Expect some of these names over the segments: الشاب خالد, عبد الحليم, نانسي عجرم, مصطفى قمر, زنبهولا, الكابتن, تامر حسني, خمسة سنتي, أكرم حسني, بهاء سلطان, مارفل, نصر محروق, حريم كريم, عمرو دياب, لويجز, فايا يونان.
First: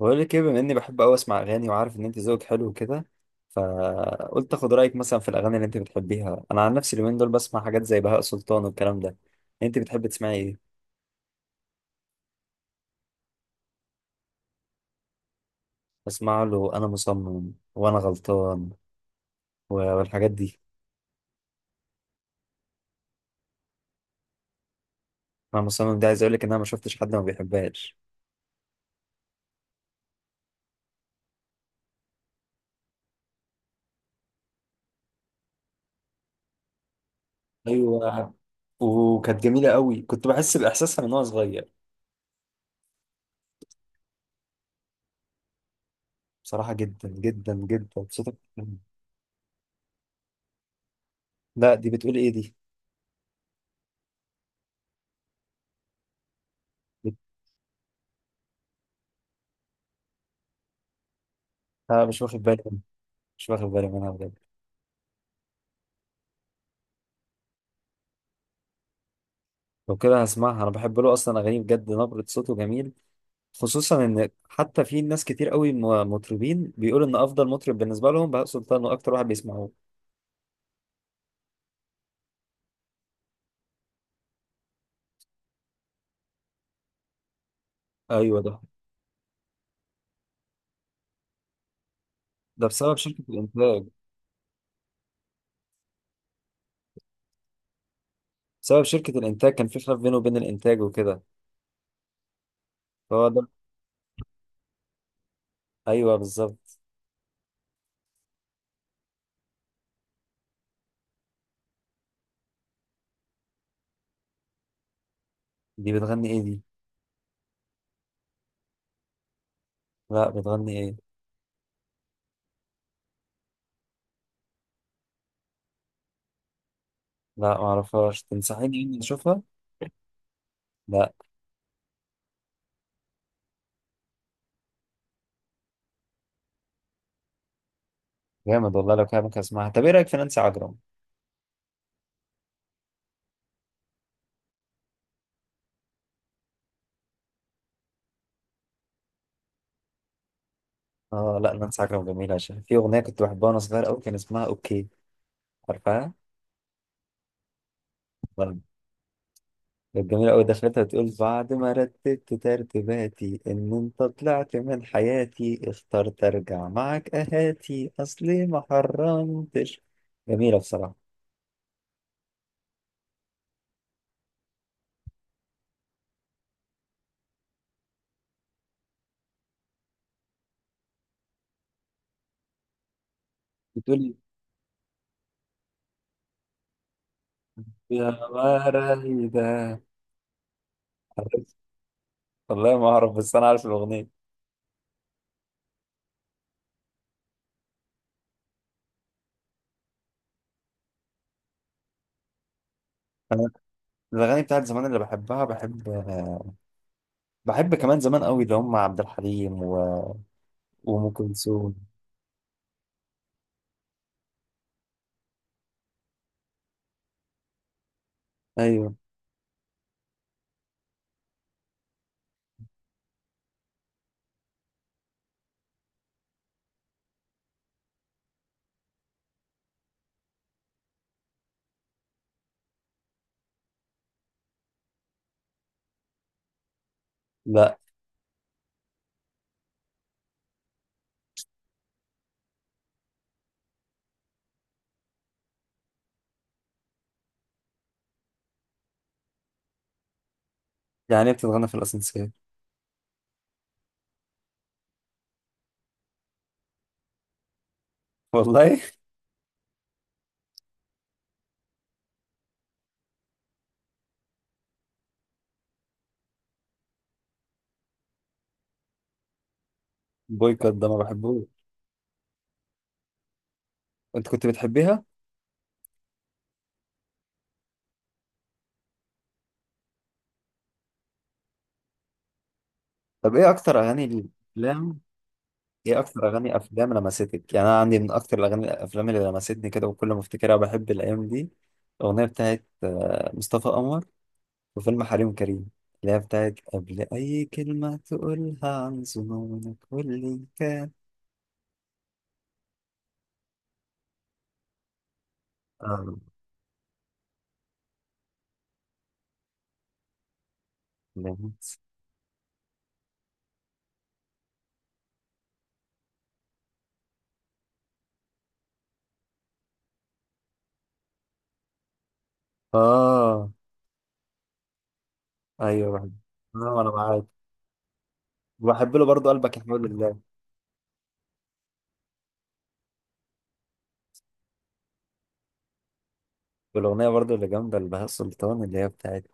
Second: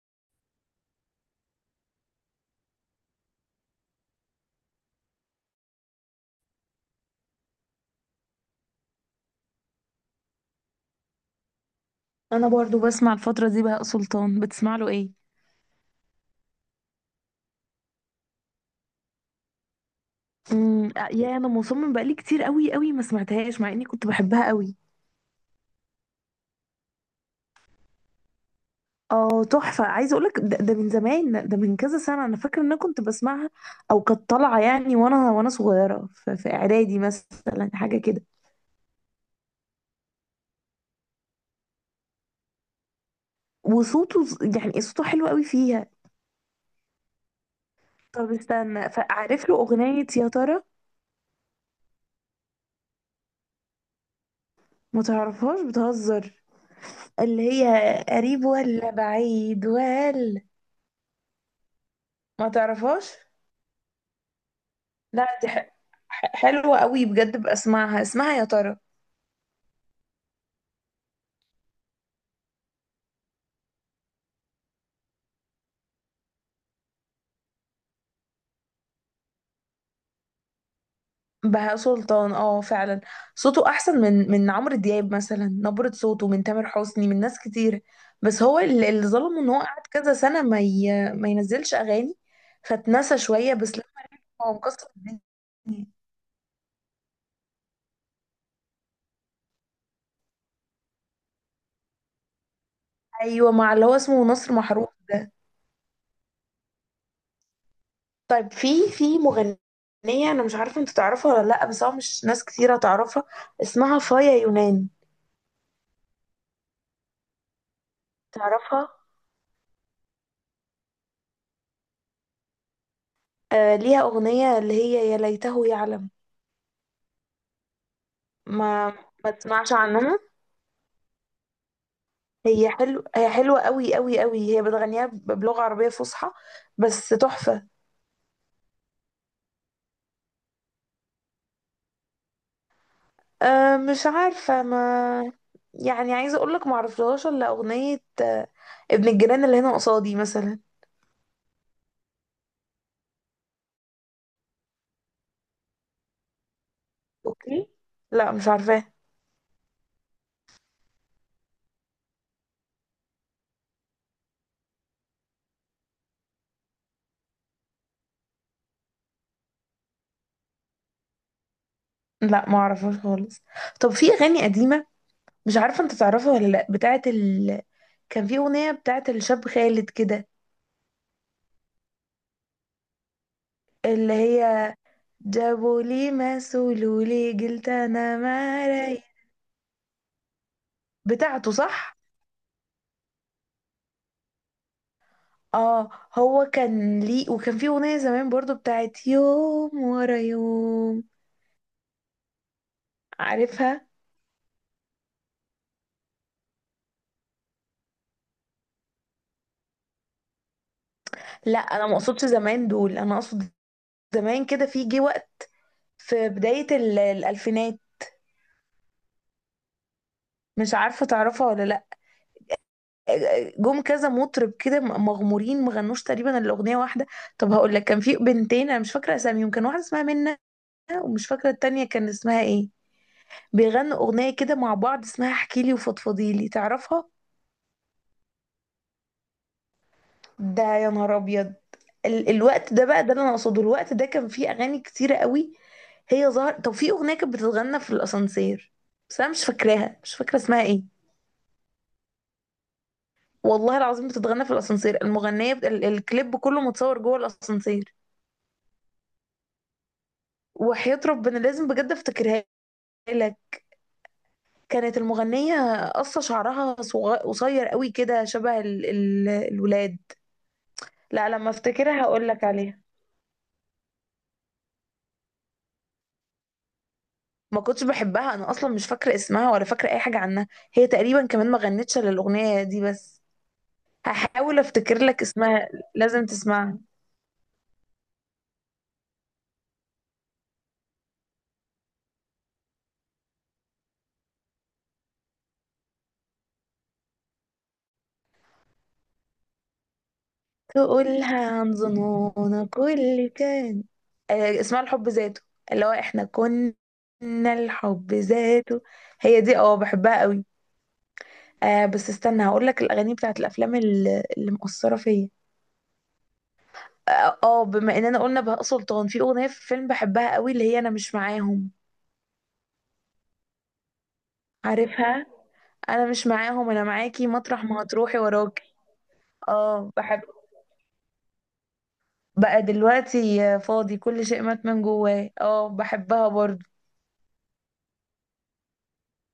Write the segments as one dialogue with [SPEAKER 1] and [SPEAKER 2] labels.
[SPEAKER 1] بقول لك ايه، بما اني بحب قوي اسمع اغاني وعارف ان انت ذوقك حلو كده. فقلت اخد رايك مثلا في الاغاني اللي انت بتحبيها. انا عن نفسي اليومين دول بسمع حاجات زي بهاء سلطان والكلام ده. انت بتحب تسمعي ايه؟
[SPEAKER 2] انا برضو بسمع الفتره دي بهاء سلطان. بتسمع له ايه؟
[SPEAKER 1] بسمع له انا مصمم وانا غلطان و- والحاجات دي.
[SPEAKER 2] يا انا مصمم بقالي كتير قوي قوي ما سمعتهاش مع اني كنت بحبها قوي.
[SPEAKER 1] انا مصمم ده، عايز اقول لك ان انا ما شفتش حد ما بيحبهاش.
[SPEAKER 2] اه تحفه، عايزه اقولك ده من زمان، ده من كذا سنه. انا فاكره ان انا كنت بسمعها، او كانت طالعه يعني وانا صغيره في اعدادي مثلا، حاجه كده.
[SPEAKER 1] ايوه، وكانت جميله قوي، كنت بحس باحساسها من وانا صغير.
[SPEAKER 2] وصوته يعني صوته حلو قوي فيها.
[SPEAKER 1] بصراحه جدا جدا جدا
[SPEAKER 2] طب
[SPEAKER 1] صوتك.
[SPEAKER 2] استنى، فعارف له اغنيه يا ترى؟
[SPEAKER 1] لا، دي بتقول ايه دي؟
[SPEAKER 2] ما تعرفهاش؟ بتهزر.
[SPEAKER 1] بت...
[SPEAKER 2] اللي هي قريب ولا بعيد ولا؟
[SPEAKER 1] آه، مش واخد
[SPEAKER 2] ما
[SPEAKER 1] بالي منها.
[SPEAKER 2] تعرفهاش؟
[SPEAKER 1] مش واخد بالي منها بجد.
[SPEAKER 2] لا، دي حلوة قوي بجد، بسمعها. اسمها يا ترى؟
[SPEAKER 1] لو كده هسمعها، انا بحب له اصلا اغانيه بجد، نبرة صوته جميل. خصوصا ان حتى في ناس كتير قوي مطربين بيقولوا ان افضل مطرب بالنسبه لهم بهاء سلطان واكتر واحد بيسمعوه.
[SPEAKER 2] بهاء سلطان، اه فعلا. صوته احسن من عمرو دياب مثلا، نبرة صوته، من تامر حسني، من ناس كتير.
[SPEAKER 1] ايوه
[SPEAKER 2] بس هو
[SPEAKER 1] ده.
[SPEAKER 2] اللي ظلمه ان هو قعد كذا سنة ما ينزلش اغاني.
[SPEAKER 1] ده بسبب
[SPEAKER 2] فاتنسى
[SPEAKER 1] شركه
[SPEAKER 2] شوية، بس
[SPEAKER 1] الانتاج.
[SPEAKER 2] لما رجع هو مكسر الدنيا.
[SPEAKER 1] بسبب شركه الانتاج كان في خلاف بينه وبين الانتاج وكده، فهو ده.
[SPEAKER 2] ايوه، مع اللي هو اسمه نصر محروق ده.
[SPEAKER 1] ايوه بالظبط.
[SPEAKER 2] طيب، في مغنية، انا مش عارفة انت تعرفها ولا لا، بس هو مش ناس كتيرة تعرفها. اسمها فايا يونان.
[SPEAKER 1] دي بتغني ايه دي؟
[SPEAKER 2] تعرفها؟
[SPEAKER 1] لا، بتغني ايه؟
[SPEAKER 2] آه، ليها أغنية اللي هي يا ليته يعلم.
[SPEAKER 1] لا معرفهاش، تنصحيني
[SPEAKER 2] ما
[SPEAKER 1] اني
[SPEAKER 2] ما
[SPEAKER 1] اشوفها؟
[SPEAKER 2] تسمعش عنها؟
[SPEAKER 1] لا.
[SPEAKER 2] هي حلو، هي حلوة قوي قوي قوي. هي بتغنيها بلغة عربية فصحى، بس تحفة.
[SPEAKER 1] جامد والله، لو كده ممكن اسمعها. طب ايه رايك في نانسي عجرم؟
[SPEAKER 2] آه مش عارفة، ما يعني عايزة أقولك معرفلهاش إلا أغنية، ابن الجيران اللي هنا قصادي مثلا.
[SPEAKER 1] اه لا، نانسي عجرم جميله، عشان في اغنيه كنت بحبها وانا صغير قوي كان اسمها اوكي. عارفها؟
[SPEAKER 2] أوكي؟ لا مش عارفاه.
[SPEAKER 1] كانت جميلة أوي، دخلتها تقول: بعد ما رتبت ترتيباتي إن أنت طلعت من حياتي اخترت أرجع معك أهاتي أصلي ما حرمتش. جميلة بصراحة.
[SPEAKER 2] لا معرفهاش خالص. طب في أغاني قديمة مش عارفة أنت تعرفها ولا لأ، بتاعت كان في أغنية بتاعت الشاب خالد كده، اللي
[SPEAKER 1] بتقول
[SPEAKER 2] هي جابوا لي ما سولوا لي قلت
[SPEAKER 1] يا
[SPEAKER 2] انا ما راي.
[SPEAKER 1] مرايدة.
[SPEAKER 2] بتاعته،
[SPEAKER 1] عارف-
[SPEAKER 2] صح؟
[SPEAKER 1] والله ما أعرف، بس أنا عارف الأغنية.
[SPEAKER 2] اه، هو كان ليه. وكان في اغنيه زمان برضو بتاعت يوم ورا يوم،
[SPEAKER 1] أنا
[SPEAKER 2] عارفها؟
[SPEAKER 1] الأغاني بتاعت زمان اللي بحبها بحب. بحب كمان زمان أوي اللي هم عبد الحليم وأم
[SPEAKER 2] لا
[SPEAKER 1] كلثوم.
[SPEAKER 2] انا ما اقصدش زمان دول، انا اقصد زمان كده، في جه وقت في بدايه الالفينات،
[SPEAKER 1] أيوه.
[SPEAKER 2] مش عارفه تعرفها ولا لا. جم كذا مطرب كده مغمورين، ما غنوش تقريبا الاغنيه واحده. طب هقول لك، كان في بنتين انا مش فاكره اساميهم، كان واحده اسمها منى ومش فاكره التانية كان اسمها ايه. بيغنوا أغنية كده مع بعض اسمها احكيلي وفضفضيلي، تعرفها؟
[SPEAKER 1] لا.
[SPEAKER 2] ده يا نهار أبيض. الوقت ده بقى ده اللي أنا أقصده. الوقت ده كان فيه أغاني كتيرة قوي، هي ظهر. طب في أغنية كانت بتتغنى في الأسانسير بس أنا مش فاكراها، مش فاكرة اسمها إيه.
[SPEAKER 1] يعني إيه بتتغنى في الأسانسير؟
[SPEAKER 2] والله العظيم بتتغنى في الأسانسير، المغنية الكليب كله متصور جوه الأسانسير.
[SPEAKER 1] والله.
[SPEAKER 2] وحياة ربنا لازم بجد أفتكرها لك. كانت المغنية قصة شعرها قصير قوي كده، شبه الولاد.
[SPEAKER 1] بويكوت ده ما
[SPEAKER 2] لا
[SPEAKER 1] بحبوش.
[SPEAKER 2] لما افتكرها هقول لك عليها.
[SPEAKER 1] أنت كنت بتحبيها؟
[SPEAKER 2] ما كنتش بحبها، انا اصلا مش فاكره اسمها ولا فاكره اي حاجه عنها. هي تقريبا كمان ما غنتش الا الاغنيه دي بس.
[SPEAKER 1] طب ايه اكتر اغاني
[SPEAKER 2] هحاول افتكر
[SPEAKER 1] الافلام؟
[SPEAKER 2] لك اسمها.
[SPEAKER 1] ايه
[SPEAKER 2] لازم
[SPEAKER 1] اكتر اغاني
[SPEAKER 2] تسمعها.
[SPEAKER 1] افلام لمستك؟ يعني انا عندي من اكتر الاغاني الافلام اللي لمستني كده، وكل ما افتكرها بحب الايام دي. الاغنيه بتاعت مصطفى قمر وفيلم حريم كريم، اللي هي بتاعت قبل اي كلمه تقولها عن ظنونك واللي كان.
[SPEAKER 2] تقولها عن ظنونا كل كان. آه، اسمها الحب ذاته، اللي هو
[SPEAKER 1] اه،
[SPEAKER 2] احنا كنا. الحب ذاته، هي دي. اه بحبها قوي.
[SPEAKER 1] لمس.
[SPEAKER 2] آه، بس استنى هقول لك الاغاني بتاعت الافلام اللي مؤثره فيا. اه بما اننا قلنا بهاء سلطان، في اغنيه في فيلم بحبها قوي اللي هي انا مش معاهم،
[SPEAKER 1] آه،
[SPEAKER 2] عارفها؟
[SPEAKER 1] ايوه
[SPEAKER 2] انا
[SPEAKER 1] بحب.
[SPEAKER 2] مش
[SPEAKER 1] آه،
[SPEAKER 2] معاهم،
[SPEAKER 1] انا
[SPEAKER 2] انا
[SPEAKER 1] وانا معاك.
[SPEAKER 2] معاكي مطرح ما هتروحي وراكي.
[SPEAKER 1] وبحب له برضه قلبك يا حبيب
[SPEAKER 2] اه
[SPEAKER 1] الله.
[SPEAKER 2] بحب. بقى دلوقتي فاضي، كل شيء مات من جواه. اه بحبها برضو.
[SPEAKER 1] والاغنيه برضه اللي جامده لبهاء سلطان اللي هي بتاعت.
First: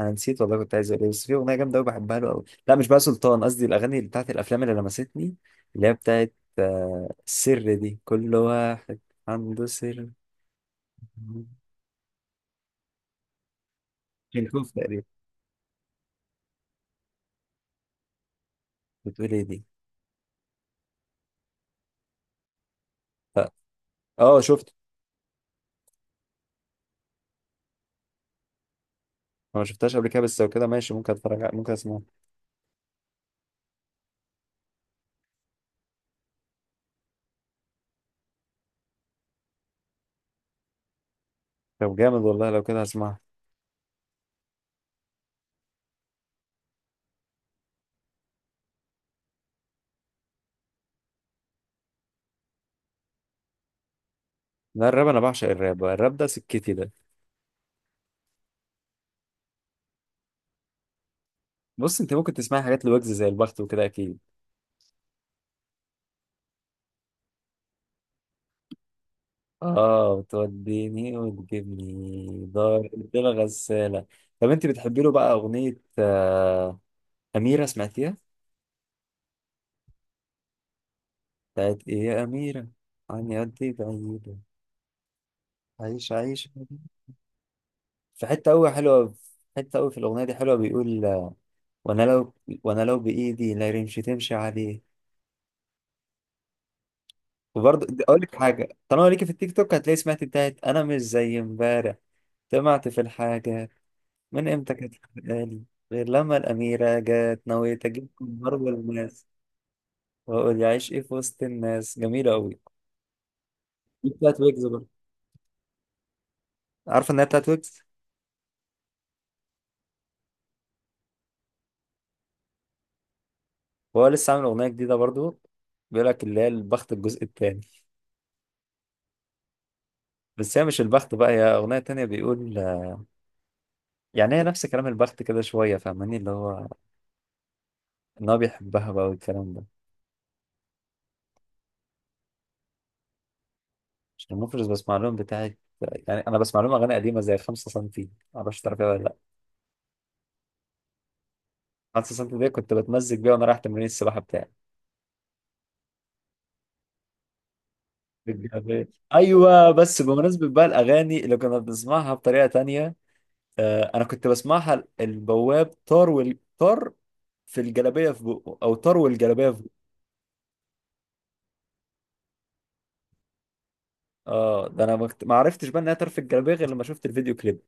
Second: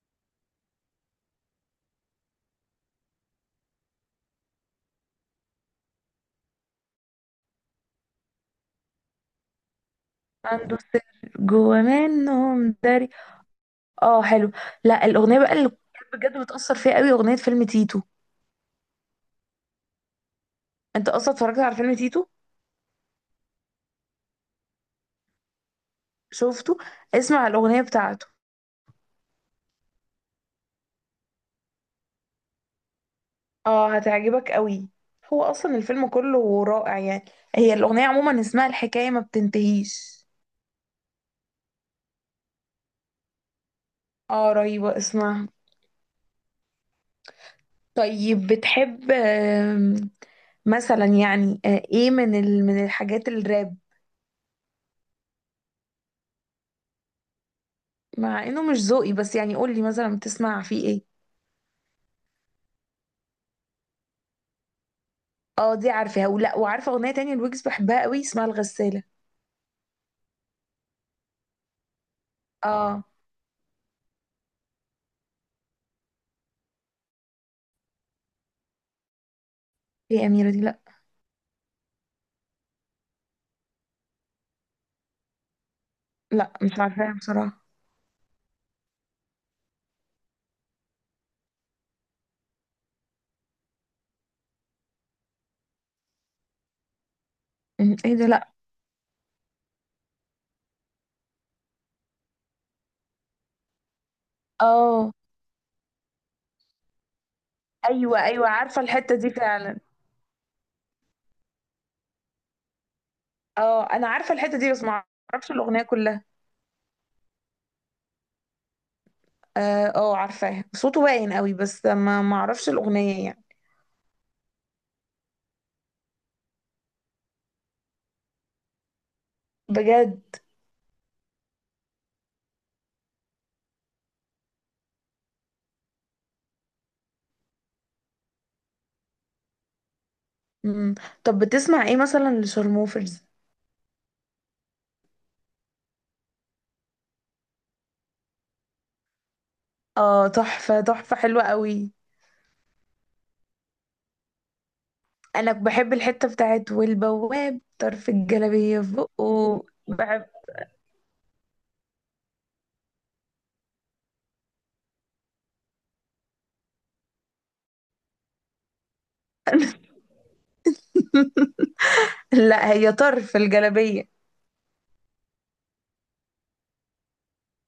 [SPEAKER 1] انا نسيت والله كنت عايز اقول ايه، بس في اغنيه جامده قوي بحبها له قوي. لا مش بقى سلطان، قصدي الاغاني اللي بتاعت الافلام اللي لمستني، اللي هي بتاعت السر، دي كل واحد عنده سر.
[SPEAKER 2] عنده سر جوا منهم داري، اه حلو.
[SPEAKER 1] الكوف تقريبا.
[SPEAKER 2] لا الاغنيه بقى اللي بجد بتاثر فيها قوي اغنيه فيلم تيتو.
[SPEAKER 1] بتقول ايه دي؟
[SPEAKER 2] انت اصلا اتفرجت على فيلم تيتو؟
[SPEAKER 1] اه. شفت.
[SPEAKER 2] شفته؟ اسمع الاغنيه بتاعته،
[SPEAKER 1] أنا ما شفتهاش قبل كده، بس لو كده ماشي ممكن اتفرج ممكن اسمعها.
[SPEAKER 2] اه هتعجبك قوي. هو اصلا الفيلم كله رائع يعني. هي الاغنيه عموما اسمها الحكايه ما بتنتهيش.
[SPEAKER 1] طب جامد والله، لو كده هسمعها.
[SPEAKER 2] اه رهيبه اسمها. طيب بتحب مثلا يعني ايه من من الحاجات الراب؟
[SPEAKER 1] لا، الراب انا بعشق الراب. الراب ده سكتي ده.
[SPEAKER 2] مع انه مش ذوقي بس يعني قول لي مثلا بتسمع فيه ايه.
[SPEAKER 1] بص، انت ممكن تسمعي حاجات لويجز زي البخت وكده اكيد.
[SPEAKER 2] اه دي عارفاها. ولا وعارفه اغنيه تانية الويجز بحبها قوي اسمها الغساله.
[SPEAKER 1] اه، بتوديني وتجيبني دار
[SPEAKER 2] اه.
[SPEAKER 1] الدنيا غسالة. طب انت بتحبي له بقى اغنية أميرة، سمعتيها؟
[SPEAKER 2] ايه اميره دي؟ لا.
[SPEAKER 1] بتاعت ايه يا أميرة، عني قد ايه بعيدة، عيش عيش.
[SPEAKER 2] لا مش عارفاها بصراحه.
[SPEAKER 1] في حتة أوي حلوة، في حتة أوي في الأغنية دي حلوة، بيقول وانا لو وانا لو بايدي لا رمش تمشي عليه. وبرضه
[SPEAKER 2] ايه
[SPEAKER 1] اقول
[SPEAKER 2] ده؟
[SPEAKER 1] لك
[SPEAKER 2] لا.
[SPEAKER 1] حاجه، طالما ليكي في التيك توك هتلاقي سمعت بتاعت انا مش زي امبارح. سمعت في الحاجه، من امتى كانت
[SPEAKER 2] اه.
[SPEAKER 1] خلقاني غير لما الأميرة جت، نويت أجيب
[SPEAKER 2] ايوه ايوه
[SPEAKER 1] كمبار
[SPEAKER 2] عارفه الحته
[SPEAKER 1] والماس
[SPEAKER 2] دي فعلا.
[SPEAKER 1] وأقول يعيش إيه في وسط الناس. جميلة أوي.
[SPEAKER 2] اه انا
[SPEAKER 1] دي
[SPEAKER 2] عارفه
[SPEAKER 1] بتاعت
[SPEAKER 2] الحته
[SPEAKER 1] ويجز
[SPEAKER 2] دي بس
[SPEAKER 1] برضه.
[SPEAKER 2] ما اعرفش الاغنيه كلها.
[SPEAKER 1] عارفة إن هي بتاعت ويجز.
[SPEAKER 2] اه عارفاها. صوته باين قوي بس ما اعرفش الاغنيه يعني.
[SPEAKER 1] وهو لسه عامل أغنية جديدة برضه، بيقول لك اللي هي البخت الجزء التاني.
[SPEAKER 2] بجد؟
[SPEAKER 1] بس هي مش البخت بقى، هي أغنية تانية بيقول. يعني هي نفس كلام البخت كده شوية، فاهماني؟ اللي هو إن هو بيحبها بقى والكلام ده.
[SPEAKER 2] مم. طب بتسمع ايه مثلا لشارموفرز؟
[SPEAKER 1] عشان المفرز بسمع لهم بتاعت، يعني أنا بسمع لهم أغاني قديمة زي 5 سنتي، معرفش تعرفيها ولا لأ.
[SPEAKER 2] اه تحفة تحفة، حلوة قوي.
[SPEAKER 1] 5 سنتي دي كنت بتمزج بيها وأنا رايح تمرين السباحة بتاعي.
[SPEAKER 2] انا بحب الحتة بتاعت والبواب طرف الجلابية
[SPEAKER 1] بالجابات.
[SPEAKER 2] في بقه.
[SPEAKER 1] ايوه، بس
[SPEAKER 2] بحب.
[SPEAKER 1] بمناسبه بقى الاغاني اللي كنا بنسمعها بطريقه تانية، آه انا كنت بسمعها البواب طار والطار في الجلابيه في بقه، او طار والجلابيه في بقه.
[SPEAKER 2] لا هي طرف الجلابية.
[SPEAKER 1] اه، ده انا ما عرفتش بقى انها طار في الجلابيه غير لما شفت الفيديو كليب.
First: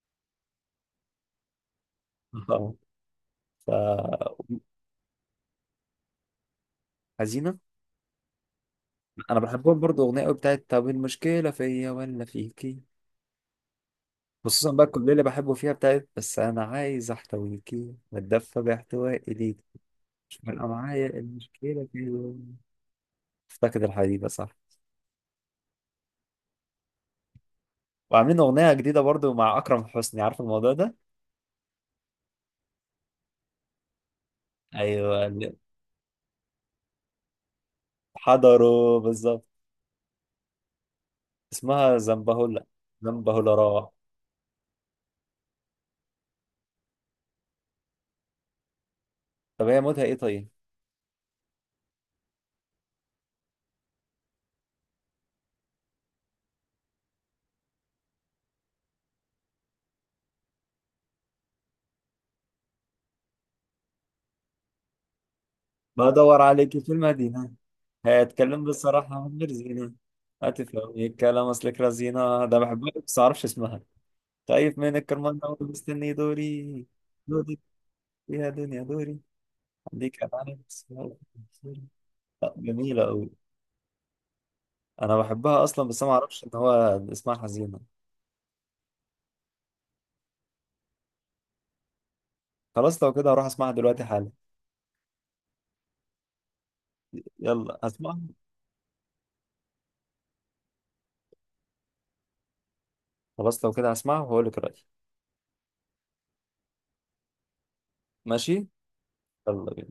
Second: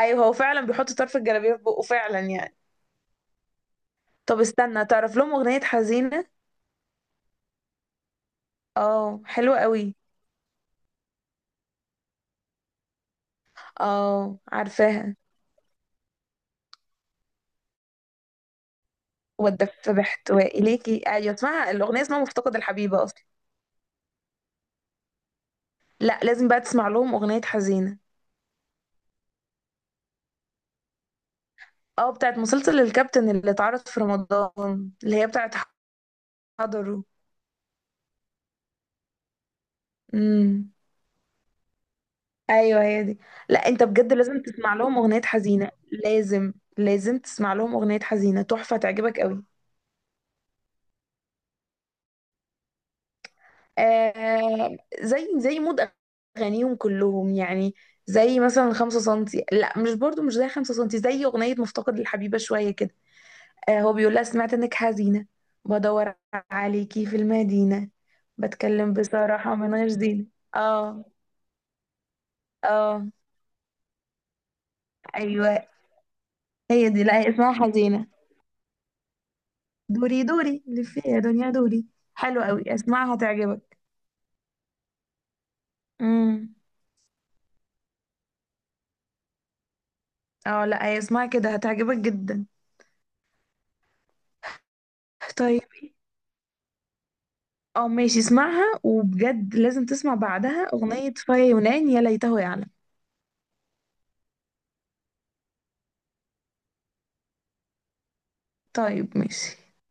[SPEAKER 2] ايوه هو فعلا بيحط طرف الجلابية في بقه فعلا يعني.
[SPEAKER 1] اه. ف
[SPEAKER 2] طب استنى، تعرف لهم اغنية حزينة؟
[SPEAKER 1] حزينه؟
[SPEAKER 2] اه
[SPEAKER 1] انا
[SPEAKER 2] حلوة
[SPEAKER 1] بحبهم
[SPEAKER 2] قوي.
[SPEAKER 1] برضو اغنيه قوي بتاعت طب المشكله فيا ولا فيكي.
[SPEAKER 2] اه
[SPEAKER 1] خصوصا بقى الكوبليه
[SPEAKER 2] عارفاها.
[SPEAKER 1] اللي بحبه فيها بتاعت بس انا عايز احتويكي واتدفى باحتوائي ليكي،
[SPEAKER 2] والدف
[SPEAKER 1] مش
[SPEAKER 2] باحتواء
[SPEAKER 1] فارقه
[SPEAKER 2] اليكي،
[SPEAKER 1] معايا
[SPEAKER 2] ايوه اسمها
[SPEAKER 1] المشكله
[SPEAKER 2] الاغنية اسمها
[SPEAKER 1] فيا.
[SPEAKER 2] مفتقد الحبيبة اصلا.
[SPEAKER 1] افتقد الحديده، صح؟
[SPEAKER 2] لا لازم بقى تسمع لهم اغنية حزينة.
[SPEAKER 1] وعاملين أغنية جديدة برضو مع أكرم حسني، عارف الموضوع ده؟
[SPEAKER 2] اه بتاعت مسلسل الكابتن اللي اتعرض في رمضان، اللي
[SPEAKER 1] أيوة
[SPEAKER 2] هي بتاعت
[SPEAKER 1] اللي
[SPEAKER 2] حضره.
[SPEAKER 1] حضروا بالظبط.
[SPEAKER 2] امم.
[SPEAKER 1] اسمها زنبهولا،
[SPEAKER 2] ايوه هي دي.
[SPEAKER 1] زنبهولا
[SPEAKER 2] لا انت
[SPEAKER 1] راح.
[SPEAKER 2] بجد لازم تسمع لهم اغنية حزينة، لازم لازم تسمع لهم اغنية حزينة، تحفة تعجبك قوي.
[SPEAKER 1] طب هي موتها إيه طيب؟
[SPEAKER 2] آه زي مود اغانيهم كلهم يعني. زي مثلا 5 سنتي، لا مش برضو، مش زي 5 سنتي، زي اغنية مفتقد للحبيبة شوية كده. آه هو بيقول لها سمعت انك حزينة، بدور
[SPEAKER 1] بدور عليكي في
[SPEAKER 2] عليكي في
[SPEAKER 1] المدينة،
[SPEAKER 2] المدينة،
[SPEAKER 1] هتكلم
[SPEAKER 2] بتكلم
[SPEAKER 1] بالصراحة من
[SPEAKER 2] بصراحة من غير
[SPEAKER 1] مرزينة،
[SPEAKER 2] زينة.
[SPEAKER 1] هتفهمي
[SPEAKER 2] اه.
[SPEAKER 1] الكلام أصلك رزينة. ده بحبها
[SPEAKER 2] اه
[SPEAKER 1] بس معرفش اسمها. طيب من الكرمان ده
[SPEAKER 2] ايوه
[SPEAKER 1] مستني دوري،
[SPEAKER 2] هي دي. لا هي اسمها
[SPEAKER 1] دوري
[SPEAKER 2] حزينة.
[SPEAKER 1] يا دنيا دوري،
[SPEAKER 2] دوري
[SPEAKER 1] عندك أنا
[SPEAKER 2] دوري
[SPEAKER 1] بس.
[SPEAKER 2] لفي يا دنيا دوري. حلو
[SPEAKER 1] لا،
[SPEAKER 2] قوي،
[SPEAKER 1] جميلة
[SPEAKER 2] اسمعها
[SPEAKER 1] أوي.
[SPEAKER 2] هتعجبك.
[SPEAKER 1] أنا بحبها أصلا بس ما أعرفش إن
[SPEAKER 2] امم.
[SPEAKER 1] هو اسمها حزينة.
[SPEAKER 2] اه لا هي اسمها كده، هتعجبك جدا.
[SPEAKER 1] خلاص، لو كده هروح اسمعها دلوقتي حالا.
[SPEAKER 2] طيب.
[SPEAKER 1] يلا
[SPEAKER 2] اه ماشي
[SPEAKER 1] اسمعها.
[SPEAKER 2] اسمعها. وبجد لازم تسمع بعدها اغنية فيا يونان يا ليته يعلم.
[SPEAKER 1] خلاص، لو كده هسمعها وهقول لك رأيي. ماشي.
[SPEAKER 2] طيب ماشي.
[SPEAKER 1] يلا بينا.